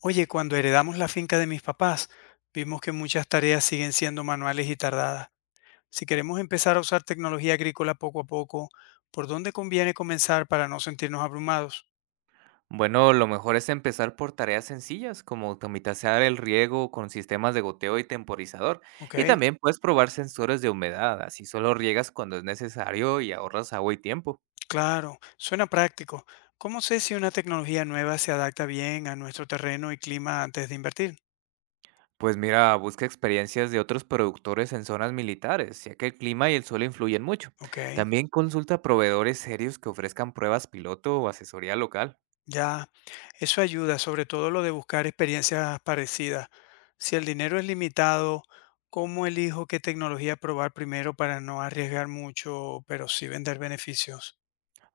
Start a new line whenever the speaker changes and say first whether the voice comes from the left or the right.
left: Oye, cuando heredamos la finca de mis papás, vimos que muchas tareas siguen siendo manuales y tardadas. Si queremos empezar a usar tecnología agrícola poco a poco, ¿por dónde conviene comenzar para no sentirnos abrumados?
right: Bueno, lo mejor es empezar por tareas sencillas como automatizar el riego con sistemas de goteo y temporizador.
left: Ok,
right: Y también puedes probar sensores de humedad, así solo riegas cuando es necesario y ahorras agua y tiempo.
left: claro, suena práctico. ¿Cómo sé si una tecnología nueva se adapta bien a nuestro terreno y clima antes de invertir?
right: Pues mira, busca experiencias de otros productores en zonas militares, ya que el clima y el suelo influyen mucho.
left: Ok.
right: También consulta proveedores serios que ofrezcan pruebas piloto o asesoría local.
left: Ya, eso ayuda, sobre todo lo de buscar experiencias parecidas. Si el dinero es limitado, ¿cómo elijo qué tecnología probar primero para no arriesgar mucho, pero sí vender beneficios?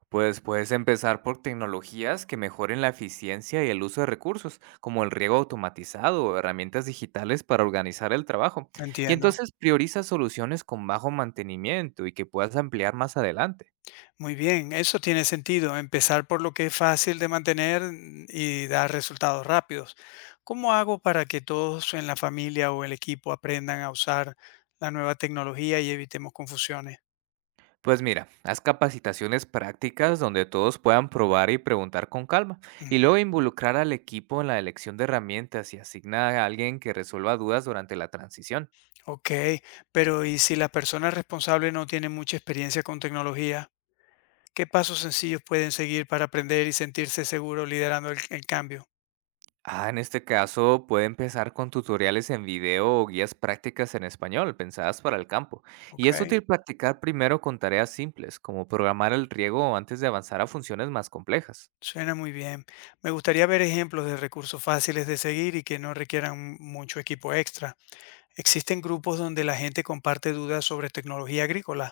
right: Pues puedes empezar por tecnologías que mejoren la eficiencia y el uso de recursos, como el riego automatizado o herramientas digitales para organizar el trabajo. Y
left: Entiendo.
right: entonces prioriza soluciones con bajo mantenimiento y que puedas ampliar más adelante.
left: Muy bien, eso tiene sentido. Empezar por lo que es fácil de mantener, y dar resultados rápidos. ¿Cómo hago para que todos en la familia o el equipo aprendan a usar la nueva tecnología y evitemos confusiones?
right: Pues mira, haz capacitaciones prácticas donde todos puedan probar y preguntar con calma, y luego involucrar al equipo en la elección de herramientas y asigna a alguien que resuelva dudas durante la transición.
left: Ok, pero ¿y si la persona responsable no tiene mucha experiencia con tecnología? ¿Qué pasos sencillos pueden seguir para aprender y sentirse seguro liderando el cambio?
right: Ah, en este caso puede empezar con tutoriales en video o guías prácticas en español pensadas para el campo. Y
left: Ok,
right: es útil practicar primero con tareas simples, como programar el riego antes de avanzar a funciones más complejas.
left: suena muy bien. Me gustaría ver ejemplos de recursos fáciles de seguir y que no requieran mucho equipo extra. ¿Existen grupos donde la gente comparte dudas sobre tecnología agrícola?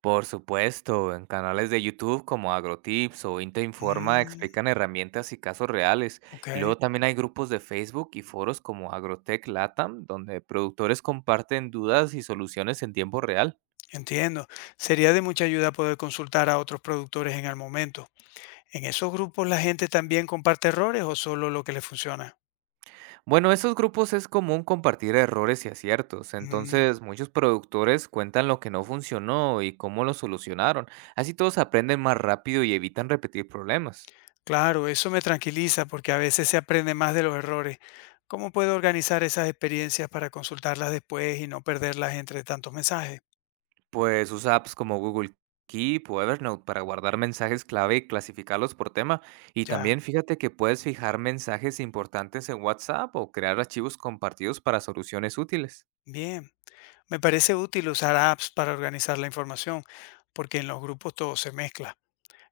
right: Por supuesto, en canales de YouTube como AgroTips o Inte Informa
left: Mm,
right: explican herramientas y casos reales.
left: ok,
right: Y luego también hay grupos de Facebook y foros como Agrotech Latam, donde productores comparten dudas y soluciones en tiempo real.
left: entiendo. Sería de mucha ayuda poder consultar a otros productores en el momento. ¿En esos grupos la gente también comparte errores o solo lo que le funciona?
right: Bueno, esos grupos es común compartir errores y aciertos,
left: Mm.
right: entonces muchos productores cuentan lo que no funcionó y cómo lo solucionaron. Así todos aprenden más rápido y evitan repetir problemas.
left: Claro, eso me tranquiliza porque a veces se aprende más de los errores. ¿Cómo puedo organizar esas experiencias para consultarlas después y no perderlas entre tantos mensajes?
right: Pues usa apps como Google Keep o Evernote para guardar mensajes clave y clasificarlos por tema. Y
left: Ya,
right: también fíjate que puedes fijar mensajes importantes en WhatsApp o crear archivos compartidos para soluciones útiles.
left: bien. Me parece útil usar apps para organizar la información porque en los grupos todo se mezcla.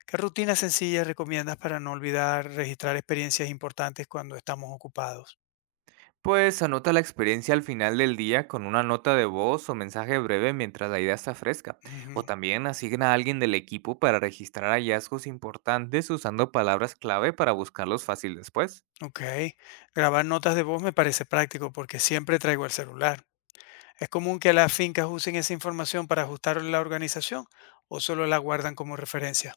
left: ¿Qué rutinas sencillas recomiendas para no olvidar registrar experiencias importantes cuando estamos ocupados?
right: Pues anota la experiencia al final del día con una nota de voz o mensaje breve mientras la idea está fresca.
left: Ujú.
right: O también asigna a alguien del equipo para registrar hallazgos importantes usando palabras clave para buscarlos fácil después.
left: Ok, grabar notas de voz me parece práctico porque siempre traigo el celular. ¿Es común que las fincas usen esa información para ajustar la organización o solo la guardan como referencia?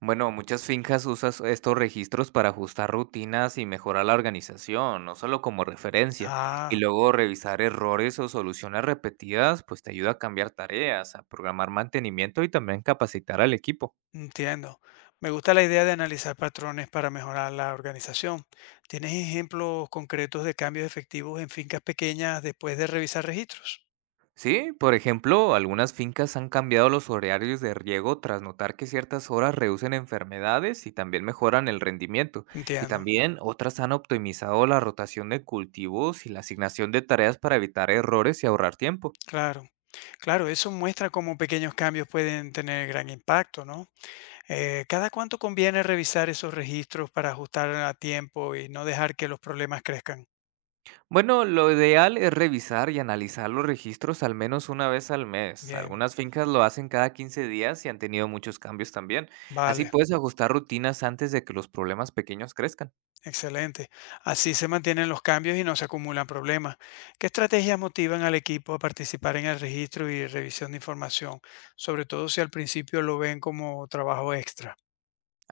right: Bueno, muchas fincas usan estos registros para ajustar rutinas y mejorar la organización, no solo como referencia. Y
left: Ah,
right: luego revisar errores o soluciones repetidas, pues te ayuda a cambiar tareas, a programar mantenimiento y también capacitar al equipo.
left: entiendo. Me gusta la idea de analizar patrones para mejorar la organización. ¿Tienes ejemplos concretos de cambios efectivos en fincas pequeñas después de revisar registros?
right: Sí, por ejemplo, algunas fincas han cambiado los horarios de riego tras notar que ciertas horas reducen enfermedades y también mejoran el rendimiento. Y
left: Entiendo.
right: también otras han optimizado la rotación de cultivos y la asignación de tareas para evitar errores y ahorrar tiempo.
left: Claro, claro, eso muestra cómo pequeños cambios pueden tener gran impacto, ¿no? ¿Cada cuánto conviene revisar esos registros para ajustar a tiempo y no dejar que los problemas crezcan?
right: Bueno, lo ideal es revisar y analizar los registros al menos una vez al mes.
left: Bien,
right: Algunas fincas lo hacen cada 15 días y han tenido muchos cambios también. Así
left: vale.
right: puedes ajustar rutinas antes de que los problemas pequeños crezcan.
left: Excelente. Así se mantienen los cambios y no se acumulan problemas. ¿Qué estrategias motivan al equipo a participar en el registro y revisión de información? Sobre todo si al principio lo ven como trabajo extra.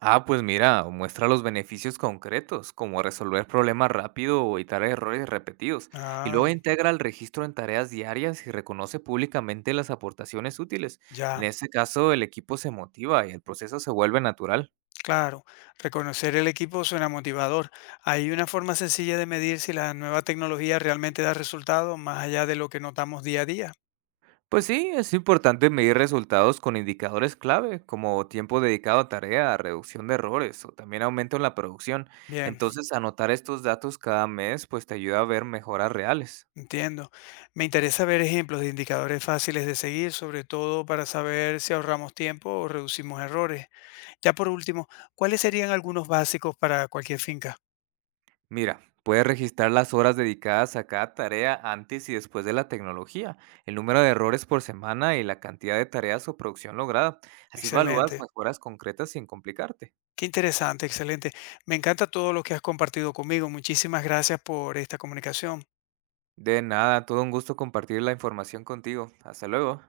right: Ah, pues mira, muestra los beneficios concretos, como resolver problemas rápido o evitar errores repetidos, y luego
left: Ah,
right: integra el registro en tareas diarias y reconoce públicamente las aportaciones útiles.
left: ya,
right: En este caso, el equipo se motiva y el proceso se vuelve natural.
left: claro. Reconocer el equipo suena motivador. ¿Hay una forma sencilla de medir si la nueva tecnología realmente da resultados más allá de lo que notamos día a día?
right: Pues sí, es importante medir resultados con indicadores clave, como tiempo dedicado a tarea, reducción de errores o también aumento en la producción.
left: Bien,
right: Entonces, anotar estos datos cada mes, pues te ayuda a ver mejoras reales.
left: entiendo. Me interesa ver ejemplos de indicadores fáciles de seguir, sobre todo para saber si ahorramos tiempo o reducimos errores. Ya por último, ¿cuáles serían algunos básicos para cualquier finca?
right: Mira, puedes registrar las horas dedicadas a cada tarea antes y después de la tecnología, el número de errores por semana y la cantidad de tareas o producción lograda. Así evalúas
left: Excelente.
right: mejoras concretas sin complicarte.
left: Qué interesante, excelente. Me encanta todo lo que has compartido conmigo. Muchísimas gracias por esta comunicación.
right: De nada, todo un gusto compartir la información contigo. Hasta luego.